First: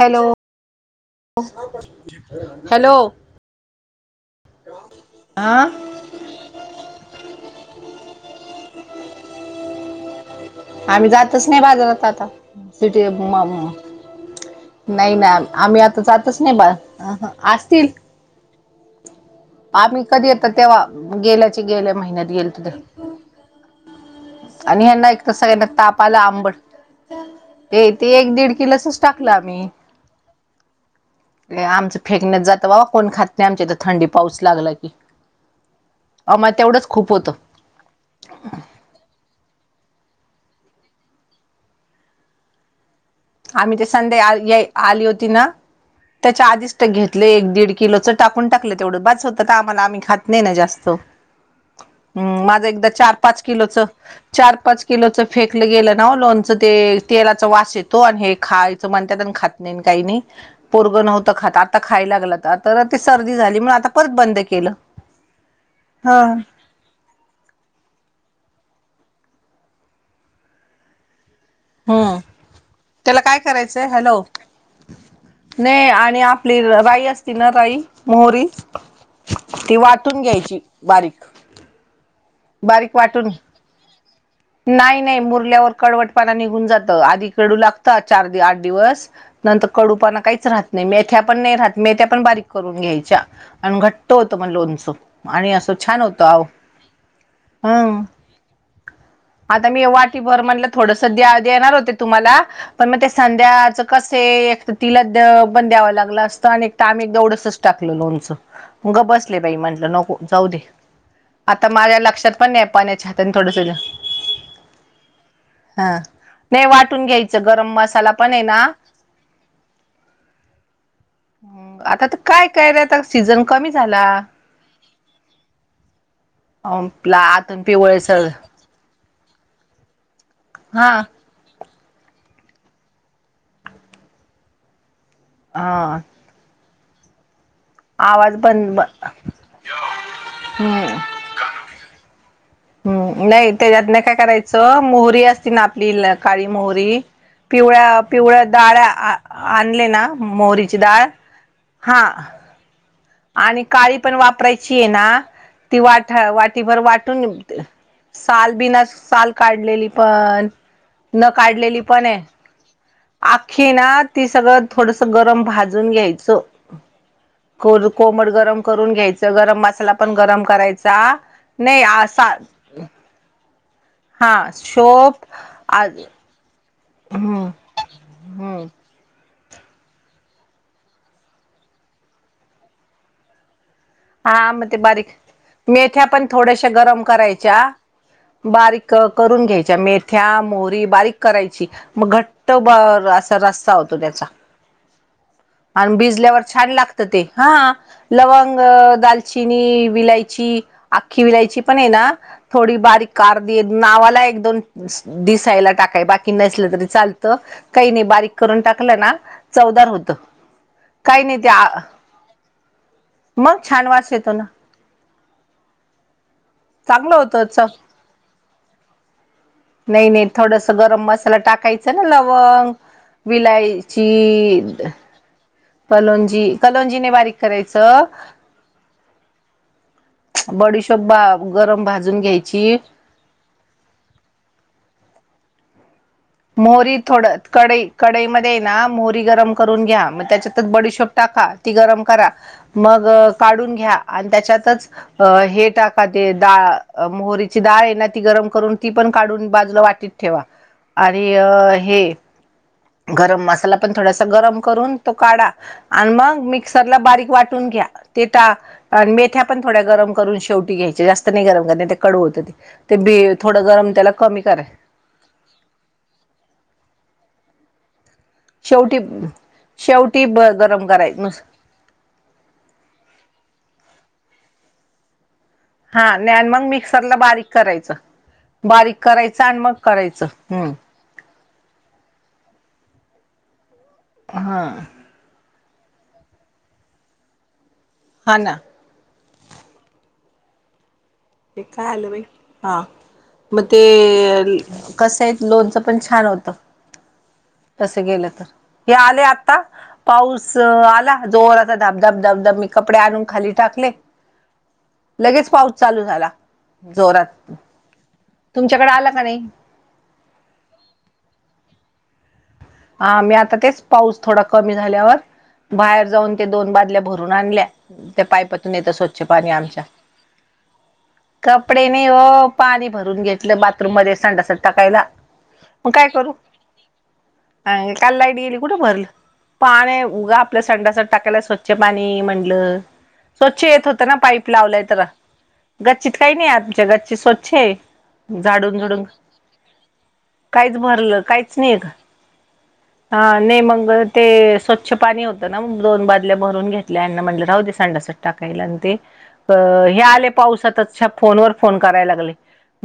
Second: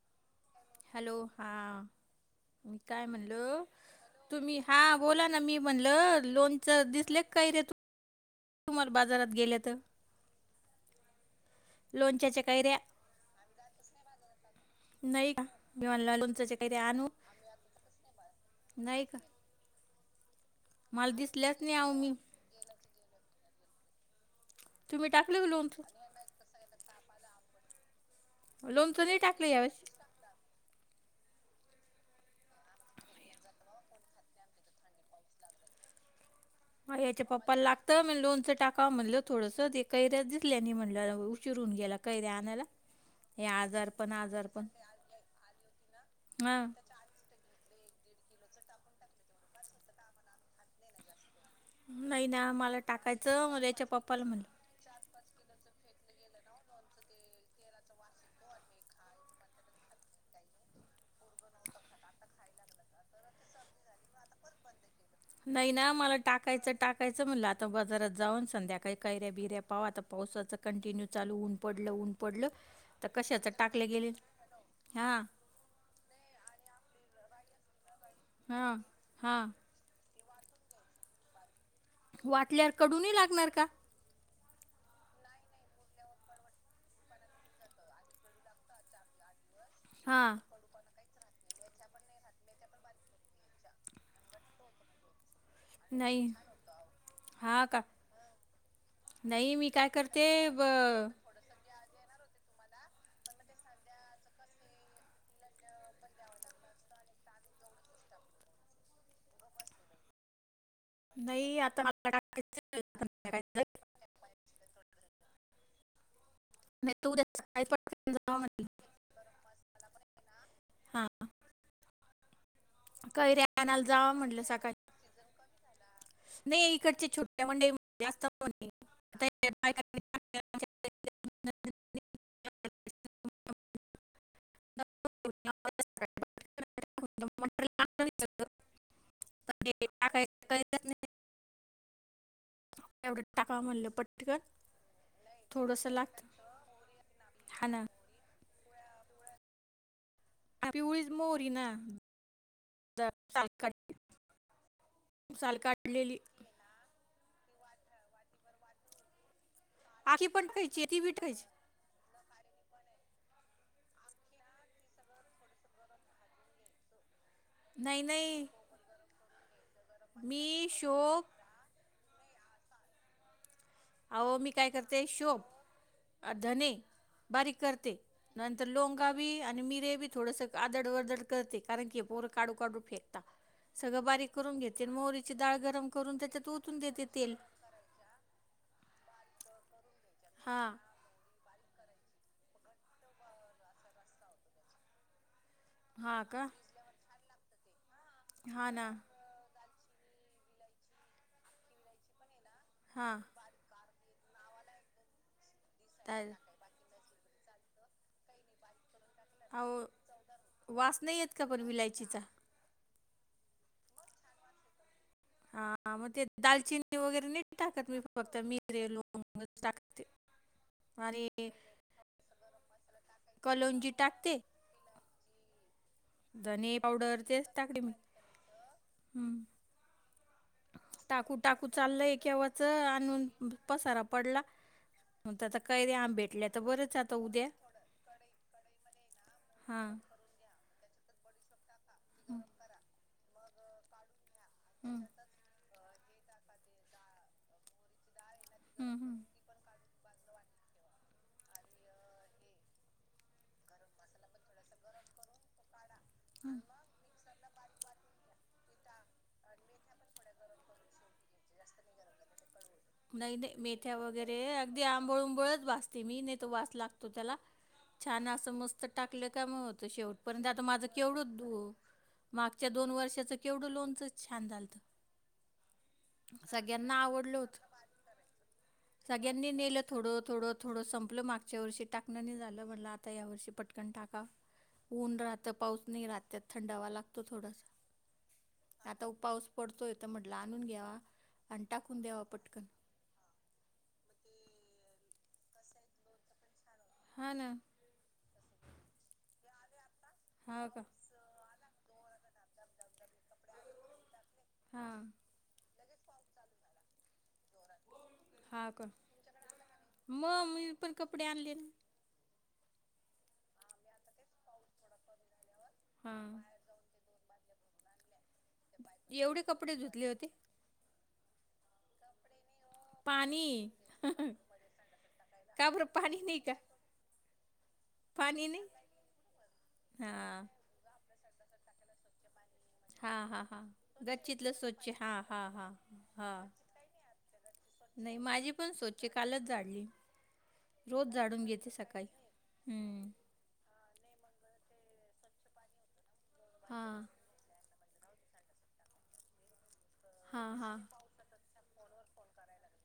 Hello hello हा मी hello काय म्हणलो तुम्ही हा बोला ना मी हा म्हणल लोनच दिसले काही र तुम्हाला बाजारात गेल्यात आम्ही जातच नाही बाजारात आता लोणच्याच्या कैऱ्या सिटी नाही ना का आम्ही मी आता म्हणलं जातच नाही बा हं ह असतील नाहीक आम्ही कधी येत तेव्हा दिसल्याच गेल्याचे नाही आहो गेल्या मी महिन्यात गेल तु तेे आणि तुम्ही ह्याना एक तर टाकलं का सगळ्यांना लोणचं तापाला आंबट ते ते एक दीड किलो सच लोणचं नाही टाकलं आम्ही यावेळेस आमचं फेकण्यात जात बावा कोण खात नाही आमच्या थंडी पाऊस लागला की आमा तेवढंच खूप होतं म्हण लोणचं टाका म्हणलं थोडस ते कैऱ्या दिसल्या आणि म्हटलं उशीिरून गेला कैऱ्या आणायला ह आम्ही ते संध्या आली होती ना त्याच्या हा आधीच तर घेत एक दीड किलो च टाकून टाकलं तेवढं बास होतं तर आम्हाला आम्ही खात नाही नाही जास्त नाही ना माझ मला एकदा चार पाच टाकायचं मला किलोच याच्या पप्पाला म्हणलं चार पाच किलोच फेकलं गेलं ना लोणचं ते तेलाचं वास येत आणि हे खायच म्हणतात आणि खात नाही काही नाही पोरगं नव्हत खात आता खाय लागलं तर तर ते सर्दी झाली म्हण आता परत बंद केलं नाही ना मला हा टाकायचं टाका ायचं म्हटलं आता बाजारात जाऊन संध्याकाळी कैऱ्या बिऱ्या पाव आता पावसाचं कंटिन्यू चालू उन पडलं ऊन हम्म पडलं तर त्याला काय कशाचं करायचंय टाकलं गेले हॅलो हां नाही आणि आपली राई असती ना राई मोहरी हां हां ती वाट कुटून घ्यायची बारीक वाटल्यावर बारीक कडू नाही वाटून लागणार का नाही नाही मुरल्यावर कडवटपाणा निघून जातं आधी कडू लागतं चार आठ दिवस नंतर कडूपणा हां काहीच राहत नाही मेथ्या पण नाही राहत मेथ्या पण बारीक करून घ्यायच्या आणि घट्ट होत मग लोणचं आणि असं छान नाही होतं आह हां का हम नाही आता मी काय वाटी करते भर ब म्हणलं थोडस द्या देणार होते तुम्हाला पण मग ते संध्याचं कसे एक तर तिला पण द्यावं लागलं असतं आणि आम्ही दवढंसच टाकलो लोणचं मग गप बसले बाई म्हंटलं नको जाऊ दे नाही आता माझ्या मला लक्षात पण टाकायचं नाही आहे येताना हात थोडस संध्याकाळी हा नाही वाटून तर उद्या घ्यायची सकाळी गरम मसाला पटकन पण जाऊ आहे ना म्हणलं हां आता तर काय काय रेता सीझन कैऱ्या कमी आणायला झाला जावा म्हटलं सकाळी नाही इकडचे आपल आतून पिवळसर आय हा हा मोट आवाज बंद ब [unintelligible] एवढं हम्म नाही टाकावं म्हणलं त्याच्यात नाही काय पटकन करायचं मोहरी असती ना थोडस आपली लागतं काळी मोहरी हा ना पिवळ्या पिवळ्या डाळ आणले ना हा मोरीची डाळ पिवळीच मोहरी ना हा द- साल आणि काढ- काळी पण वापरायची आहे ना साल ती वाट काढलेली वाट भर वाटून साल बिना साल काढलेली आखी पण खायची ती बी न खायची काढलेली पण आहे आखी ना ती सगळं थोडस गरम भाजून घ्यायचं को नाही कोमट नाही गरम करून घ्यायचं गरम मसाला पण गरम मी करायचा शोप नाही आ अहो मी काय करते शोप सोपं धने हम्म बारीक करते हम्म नंतर लोंगा बी आणि मिरे बी थोडस आदड वर्दड करते कारण की पोरं काडू काडू फेकतात सगळं बारीक हा करून मग ते घेते बारीक मोहरीची डाळ गरम मेथ्या करून पण त्याच्यात थोड्याशा ओतून गरम देते तेल करायच्या बारीक करून घ्यायच्या मेथ्या हां मोहरी बारीक करायची मग घट तो बघ असा रस्ता होतो त्याचा आणि हां भिजल्यावर का छान लागत ते हा अ हां ना दालचिनी विलायची आख्खी विलायची पण आहे ना थोडी हां बारीक आरधी नावाला एक दोन दिसायला टाकाय बाकी चालेल नसलं तरी चाल काही नाही बारीक करून टाकलं ना अहो चवदार होत काही नाही ते चिचा मग छान वास येतो ना हा मग ते दालचिनी चांगलं वगैरे होतं नाही चव टाकत मी फक्त मिरे लवंग टाकते नाही नाही थोडस गरम मसाला आणि टाकायचा ना लवंग कलौंजी विलायची टाकते कलोंजी कलोंजीनेे बारीक करायचं हम्म बडीशोप बा टाकू टाकू गरम चाललं भाजून केव्हाच घ्यायची आणून पसारा पडला मग कैरे आंबे मोहरी थोड कडई कडईमध्ये ना मोहरी गरम हा करून घ्या मग त्याच्या त्यात बडीशोप टाका ती गरम करा मग काढून घ्या आणि त्याच्यातच हम्म हे टाका ते डा मोहरीची डाळ आहे ना ती गरम करून ती हम्म पण हम्म काढून बाजूला वाटीत ठेवा आणि अ हे गरम मसाला पण थोडासा गरम करून तो काढा आणि मग हम्म मिक्सरला बारीक वाटून घ्या ती त्या मेथ्या पण थोड्या गरम करून शेवटी घ्यायच्या जास्त नाही गरम कर ते कडू होतं ते बी नाही नाही थोडं गरम मेथ्या त्याला वगैरे कमी करा अगदी आंबळ उंबळच भजत ते मी नेतो वास लागतो त्याला छान अस मस्त शेवटी टाकलं का मगत शेवटी ब शेवटपर्यंत आता माझं गरम करायच केवढच नुस दू मागच्या दोन वर्षाचं केवढं लोनच छान झालतं हा आणि मग सगळ्यांना मिक्सरला आवडल बारीक होत करायचं बारीक करायचं सगळ्यांनी आणि मग नेलं थोडं करायचं थोडं हम्म थोडं संपल माग मागच्या वर्षी टाकण नाही झालं म्हटल आता या वर्षी पटकन टाका हा ऊन राह आता पाऊस नाही रात्यात थंडावा लागतो थोडासा हा ना आता पाऊस पडतो येत म्हटलं आणून घ्यावा ते आणि काय टाकून आलं बाई द्यावा पटकन हा मग ते कसं आहे लोनचं पण छान होतं हा ना तस गेलं तर हे आले आता पाऊस हा का आला जोरात धाबधाब धबधब मी कपडे आणून खाली टाकले हां लगेच पाऊस चालू झाला जोरात हा को तुमच्याकडे आला का नाही मग मीपण कपडे आणनलेणे ह मी आता तेच पाऊस थोडा कमी झाल्यावर बाहेर हा जाऊन ते दोन बादल्या भर आणल्या त्या पापातून येत स्वच्छ एवढे पाणी कपडे आमच्या धुतले होते कपडे नाही ओ पाणी भरून घेतलं पाणी बाथरूम मध्ये संडसा टाकायला का बरं मग काय पाणी करू नाही का अ काल लाईट पाणी गेली नाही कुठं भरल पाणी हा उगा आपल्या संडास टाकायला स्वच्छ पाणी म्हणज हा [inaudible] हा हा स्वच्छ येत होतं ना पाईप गच्चीतलं लावलाय स्वच्छ तर... हा हा हा गच्चीत काई नाई आमच्या... गच्चीत स्वच्छ ए नाई... माझी पण स्वच्छ ए... कालच झाडली... काहीच रोज भरलं झाडून घेते सकाळी हूं हं... नई मग... ते स्वच्छ पाणी होतं ना... मग दोन बादल्या भरून हां घेतल्या... यांना म्हटलं राहू दे संडासात टाकायला अन ते हे आले हां हां पावसातच... छ... फोन वर फोन करायला लागले...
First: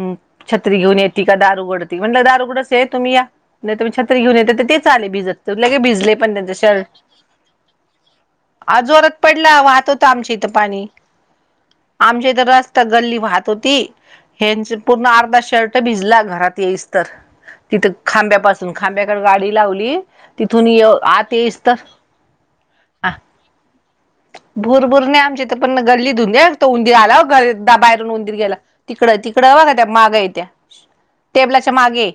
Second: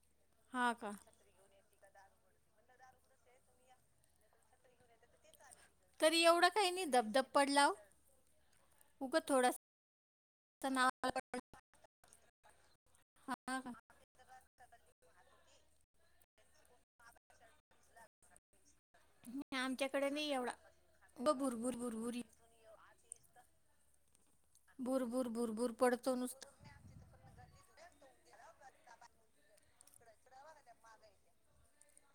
हूं... छत्री घेऊन ये ती का दार उघडती... म्हटलं दार उघडंच हे... तुम्ही या... नाई तर मी छत्री घेऊन येते... तर तेच आले भिजत तर लगी भिजले तरी पण... एवढा त्यांच काही नाही शर्ट धबधब पडला हो. आज जोरात उगं पडला... थोडासा वाहत होतं... आमच्या इथं पाणी नाव आमच्या इथं... रस्ता, गल्ली वाहत हां का होती ह्याचं पूर्ण... अर्धा शर्ट भिजला... घरात येईस स्तर... तिथं खांब्यापासून खांब्याकडे गाडी नाही, लावली... आमच्याकडे नाही एवढा तिथून यं... आत उगं येईस्तर भुरभुर भुरभुरी हा... भुरभुर नाई... आमच्या इथं भुरभुर पण गल्ली पडतो [unintelligible] लई नुसतं आलतं ऊन ते आल्यावर घरीत... पायातून उंदीर गेला... तिकडं तिकडं बघा... त्या मागं ए त्या... टेबलाच्या ति च्यामागे ए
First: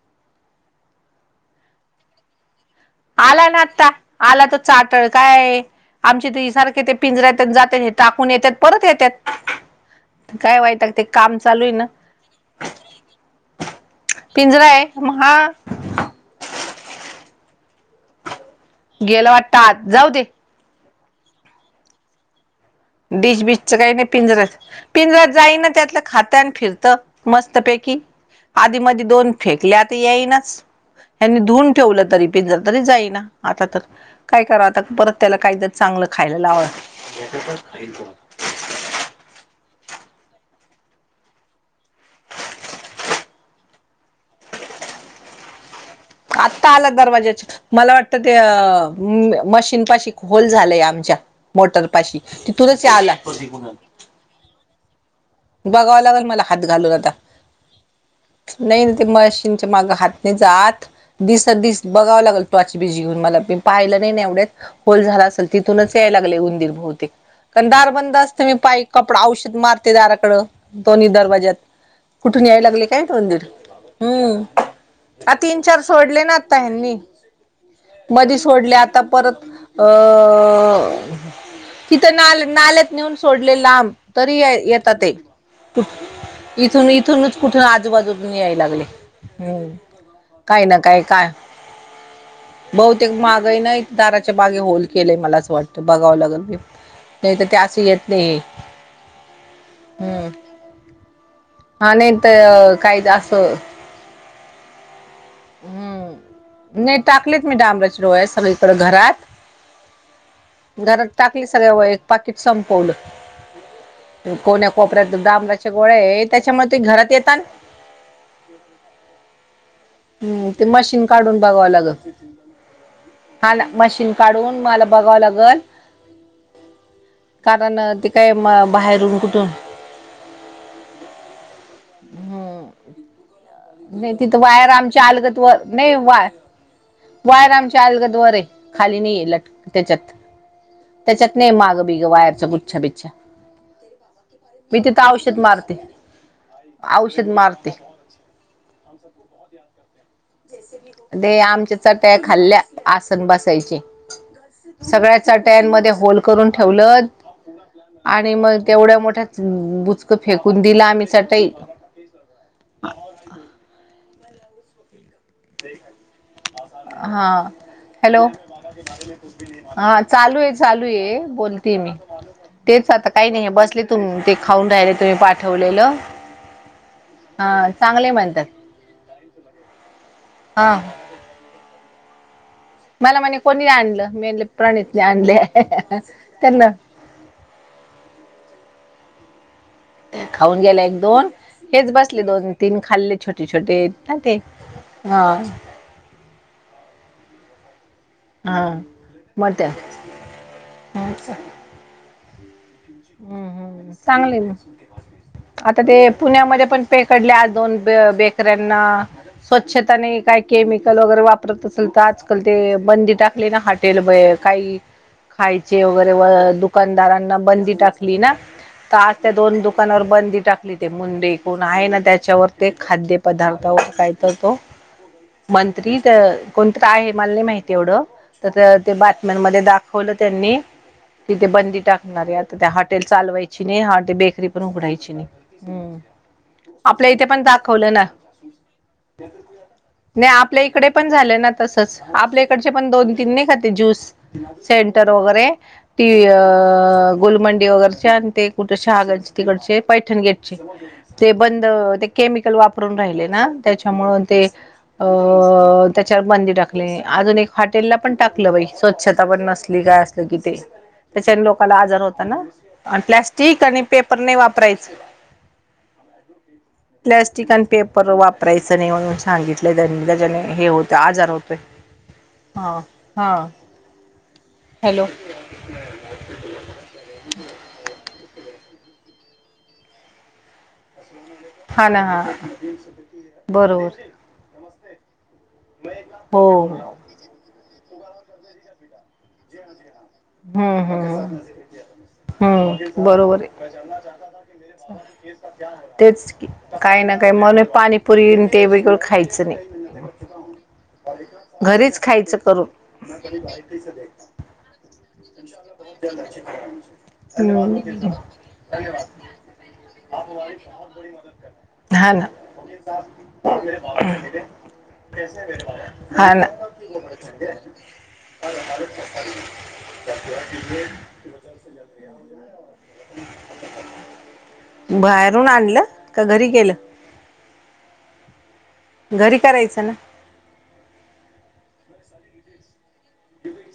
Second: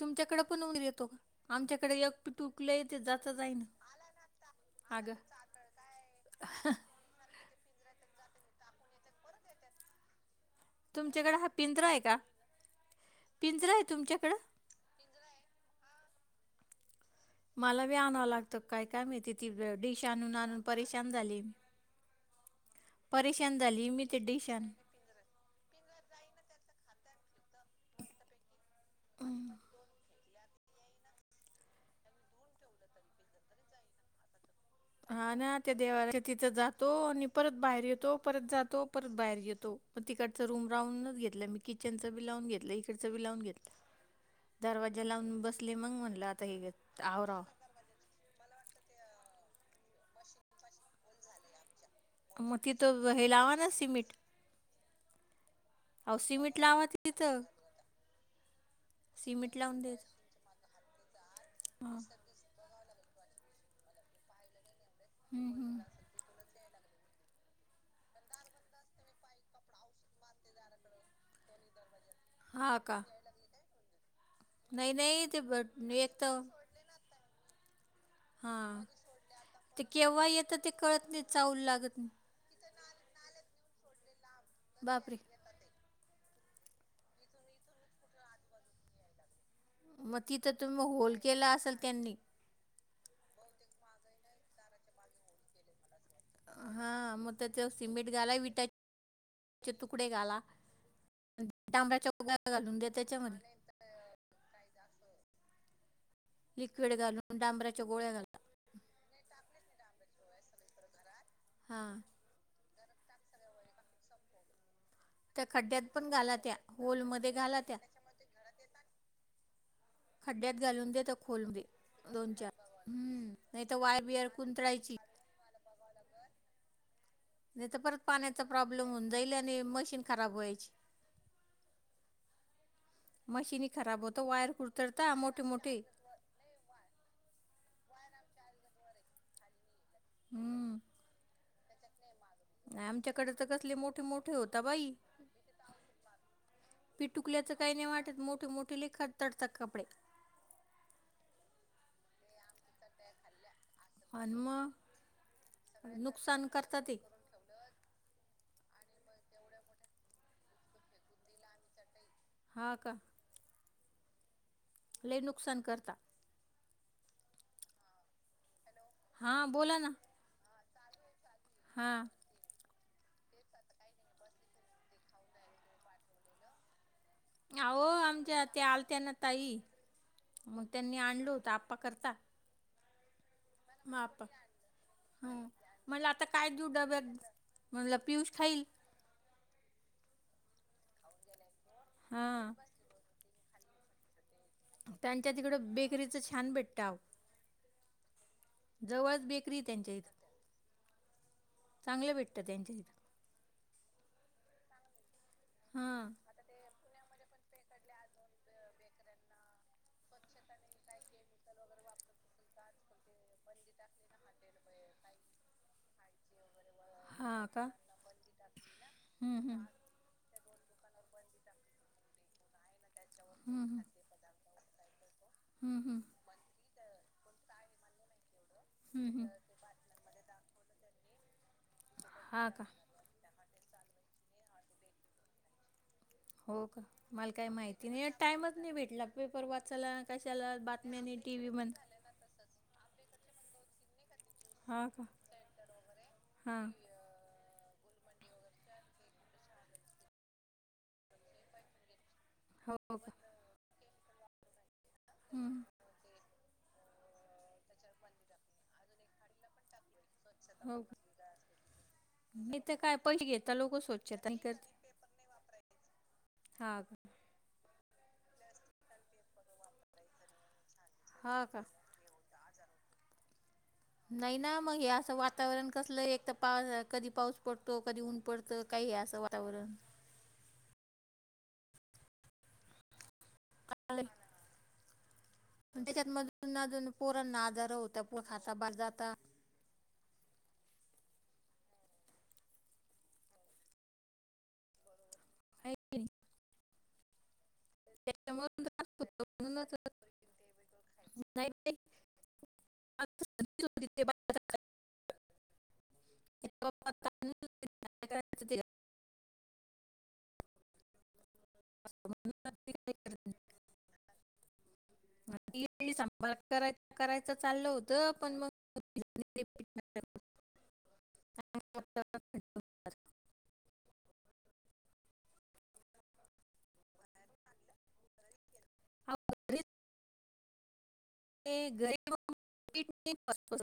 तुमच्याकडे पण उंदीर येतो का... आमच्याकडे एक पिटूक कलं... येतेत जा आला ना आत्ता... आला तो चाह्यटळ काय... आमचे ते सारखं ते पिंजऱ्यात... हे जातेत, टाकून येतात... परत येत्यात... काय वा ते तुमच्याकडे काम हा चालू ए ना... पिंजरा आहे का पिंजरा आहे तुमच्याकडं पिंजरा ए... मग हा... मला बी आणावं लागतं काय... काय गेला माहिती... ती वाटतं आत डिश जाऊ दे आणून आणून परेशान झाली मी डिश परेशान बिशचं झाली काय नाई... मी ते पिंजराच डिशान पिंजरात जाईना... त्यातलं खातं... आणि फिरतं मस्तपैकी आधी मधी दोन फेकले... आता येईनाच यांनी धुन ठेवलं तरी पिंजरा... तरी जाईना... आता तर... काय करावं हा ना... त्या देव्हाऱ्यात... तिथं जातो... आणि परत बाहेर येतो परत जातो परत बाहेर येतो... मग तिकडचं रूम लावूनच घेतलं मी... किचनचं बी लावून घेतलं... इकडचं बी लावून घेतलं दरवाजा लावून बसले मग... म्हणलं आता आत्ता हे... आला आवरावं दरवाज्याच्या मला वाटतं त्या... म न पाशी होल झालाय आमच्या, मोटर पाशी... मग तिथूनच हा तिथं आला हे लावा ना सिमेंट बघावं अहो लागल मला, सिमेंट हात लावा घालून आता तिथं नई न ते सिमेंट मशीनच्या लावून मागं द्यायच हात नई जात... दिसन... दिस हां बघावं लागल टॉर्च बीच घेऊन मला... मी पाहिलं नाही ना एवढ्यात... होल झाला असल हम्म, हम्म. तिथूनच याय लागले ऊंदीर बहुतेक... कारण दार बंद असतं... मी... पा... कपडा... औषध मारते दारात कडं... दोन्ही दरवाज्यात... कुठून याय हा लागले का काय नु उंदीर हम्म... नाही नाही आ... ते तीन ब चार एक सोडले ना तर आता ह्यांनी [unintelligible] मधी सोडल्या... हां आता परत... ते अ... केव्हा येतं ते कळत नाही चावल लागत नाही तिथं ना... नाल्यात नेऊन सोडले लांब... तरी बापरे येतातेत... इथून इथूनच कुठं आजूबाजूूकनी याय लागले हम्म.. मग... तिथं काय तर ना मग काय होल काय केलं असल त्यांनी बहुतेक मागं ए ना... एक दाराच्या मागे होल केलेय... मला असं वाटतं ते बघावं लागल.... नाई तर ते असं येत नई चे तुकडे घाला... हा डांबराच्या नाही गोळ्या तर घालून द्या काही त्याच्या मधे असं हम्म... लिक्विड नई... घालून टाकल्यात मी डांबराच्या गोळ्या घाला सगळीकडं घरात घरात टाकली सगळ्या... व हां एक पाकिट संपवलय... कोन्या कोपऱ्यात त्या डांबराच्या खड्ड्यात गोळ्या पण हेत घाला त्या... होल मधे घाला त्या त्याच्यामुळे ते घरात येतात हम्म खड्ड्यात ते घालून द्या मशीन त्या काढून खोलमधे... बघावं लागल दोन चार... हम्म हा नाही ना तर वाय मशीन बिअर काढून मला कोुंतळायची बघावं लागल नाही तर कारण परत ते काय पाण्याचा प्रॉब्लेम होऊन बाहेरून जाईल कुठून आणि मशीन ख हम्म म नाही तिथं वायर आमच्या आलगत व नाही वा.. वायर आमच्या अलगदवरार आहे, खाली नाही आहे लटक त्याच्यात- हम्म.. त्याच्यात नाही माग बिग वायरचा गुच्छा बिच्छा आमच्याकडे तर कसले मोठे मोठे होता मी बाई तिथं औषध मारते औषध पिटुकल्याचं मारते काही नाही वाटत मोठे मोठे लेखात तडतात कपडे डे आमच्या चट्या खाल्ल्या आसन बसायचे. आणि मग सगळ्याचाट्यांमध्ये होल नुकसान करून करता ते ठेवलं आणि मग तेवढ्या मोठ्या बुचक फेकून दिला आम्ही चटई हा. का? लई नुक हा.. हॅलो!.. हां बोला ना हा चालू आहे चालू आहे, बोलतेय मी हां तेच आता काही नाही बसले तुम ते खाऊन राहिले तुम्ही पाठवलेलं. हा अहो!.. चांगले आमच्या म्हणतात त्या आलत्याना ताई मग हा त्यांनी आणलो होत आप्पा करता. मला म्हणे कोणी मग आणलं.. आप्पा मी म्हणल प्रणितले आणले.. त्यांना व.. म्हणलं.. पियुष खाईल. खाऊन गेला एक दोन, हेच बसले दोन हां तीन खाल्ले छोटे छोटे ना ते हा त्यांच्या तिकडं बेकरीचं छान भेटताव. हा जवळच मग बेकरी त्या त्यांच्या इथं.. हम्म चांगलं भेटत त्यांच्या इथं हम्म.. हम्.. चांगले आहे आता ते हां पुण्यामध्ये पण पेकडल्या दोन.. ब.. बेकऱ्यांना.. स्वच्छता नई काय केमिकल वगैरे वापरत असेल तर आज ते बंदी टाकली ना हॉटेल काही.. खायचे वगैरे.. दु दुकानदारांना हा का बंदी टाकली ना, तर आज त्या हम्म दोन दु हम्म दुकवर बंदी टाकली ते मुंडे कोण आहे ना त्याच्यावर ते खाद्य हम्म पदार्थ हम्म काय तर तो हम्म मंत्री हम्म त्या कोणत आहे मला नाही माहिती एवढं त ते हम्म हम्म बातम्यांमध्ये दाखवलं त्यांनी तिथ बंदी टाकणार हा का हॉटेल चालवायची नाही ह बेकरी पण उघडायची नाही हम् हो.. का? मला काही माहिती नाही टाइमच नाही भेटला पेपर वाचायला कशाला बातम्या नाही टीव्ही म्हण आपल्याकडचे पण दोन- तीन नाही का ते ज्यूस? हा का सेंटर वगैरे टी अ हा गुोलमंडी वगैरेचे आणि ते कुठे शहागालचे तिकडचे पैठण गेटचे, ते बंद केमिकल हो वापरून का राहिले ना त्याच्यामुळे ते अ.. हम्म त्याच्यावर बंदी टाक अजून एक हॉटेल ला पण टाकलं बाई स्वच्छता पण नसली काय कि ते हो का त्याच्याने लोकाला आजार होता ना नाही तर काय आणि पैसे घेता प्लॅस्टिक लोक आणि पेपर स्वच्छता नाही करत वापरायच च.. हा प्लॅस्टिक आणि पेपर वापरायचं नाही म्हणून सांगितलं त्यांनी त्याच्याने हे होत ते आजार हा होतोय का हा हा नाही ना मग हे हॅलो असं वातावरण कसलं एक तर पा कधी पाऊस पडतो कधी ऊन पडतं काही आहे असं वातावरण हा ना हा बरोबर आलंय. त्याच्यात हो मजूननादून पोरना आजर होता पो खता भर जाता. हम्म.. हम.. हम्म बरोबर आहे. आहे की नाही? तेच की काही ना काही मने पाणीपुरी आणि ते त्याच्यामुळं तर वेगळं खायचं नाही. म्हणूनच नाही बाई, घरीच खायचं करून. संधीच होती ते बाहेर जायला. ते बाबा ताणून काय करायचं ते [unintelligible] [unintelligible] असं हा ना. म्हणूनच ते काय करत नाही. आणि इडली [unintelligible] हा सांबार ना [unintelligible] करायचं करायचं चाललं होतं पण मग ते पीठ मळलं. [unintelligible] बाहेरून आणलं का घरी गेलं. घरी करायचं ना. ते [unintelligible]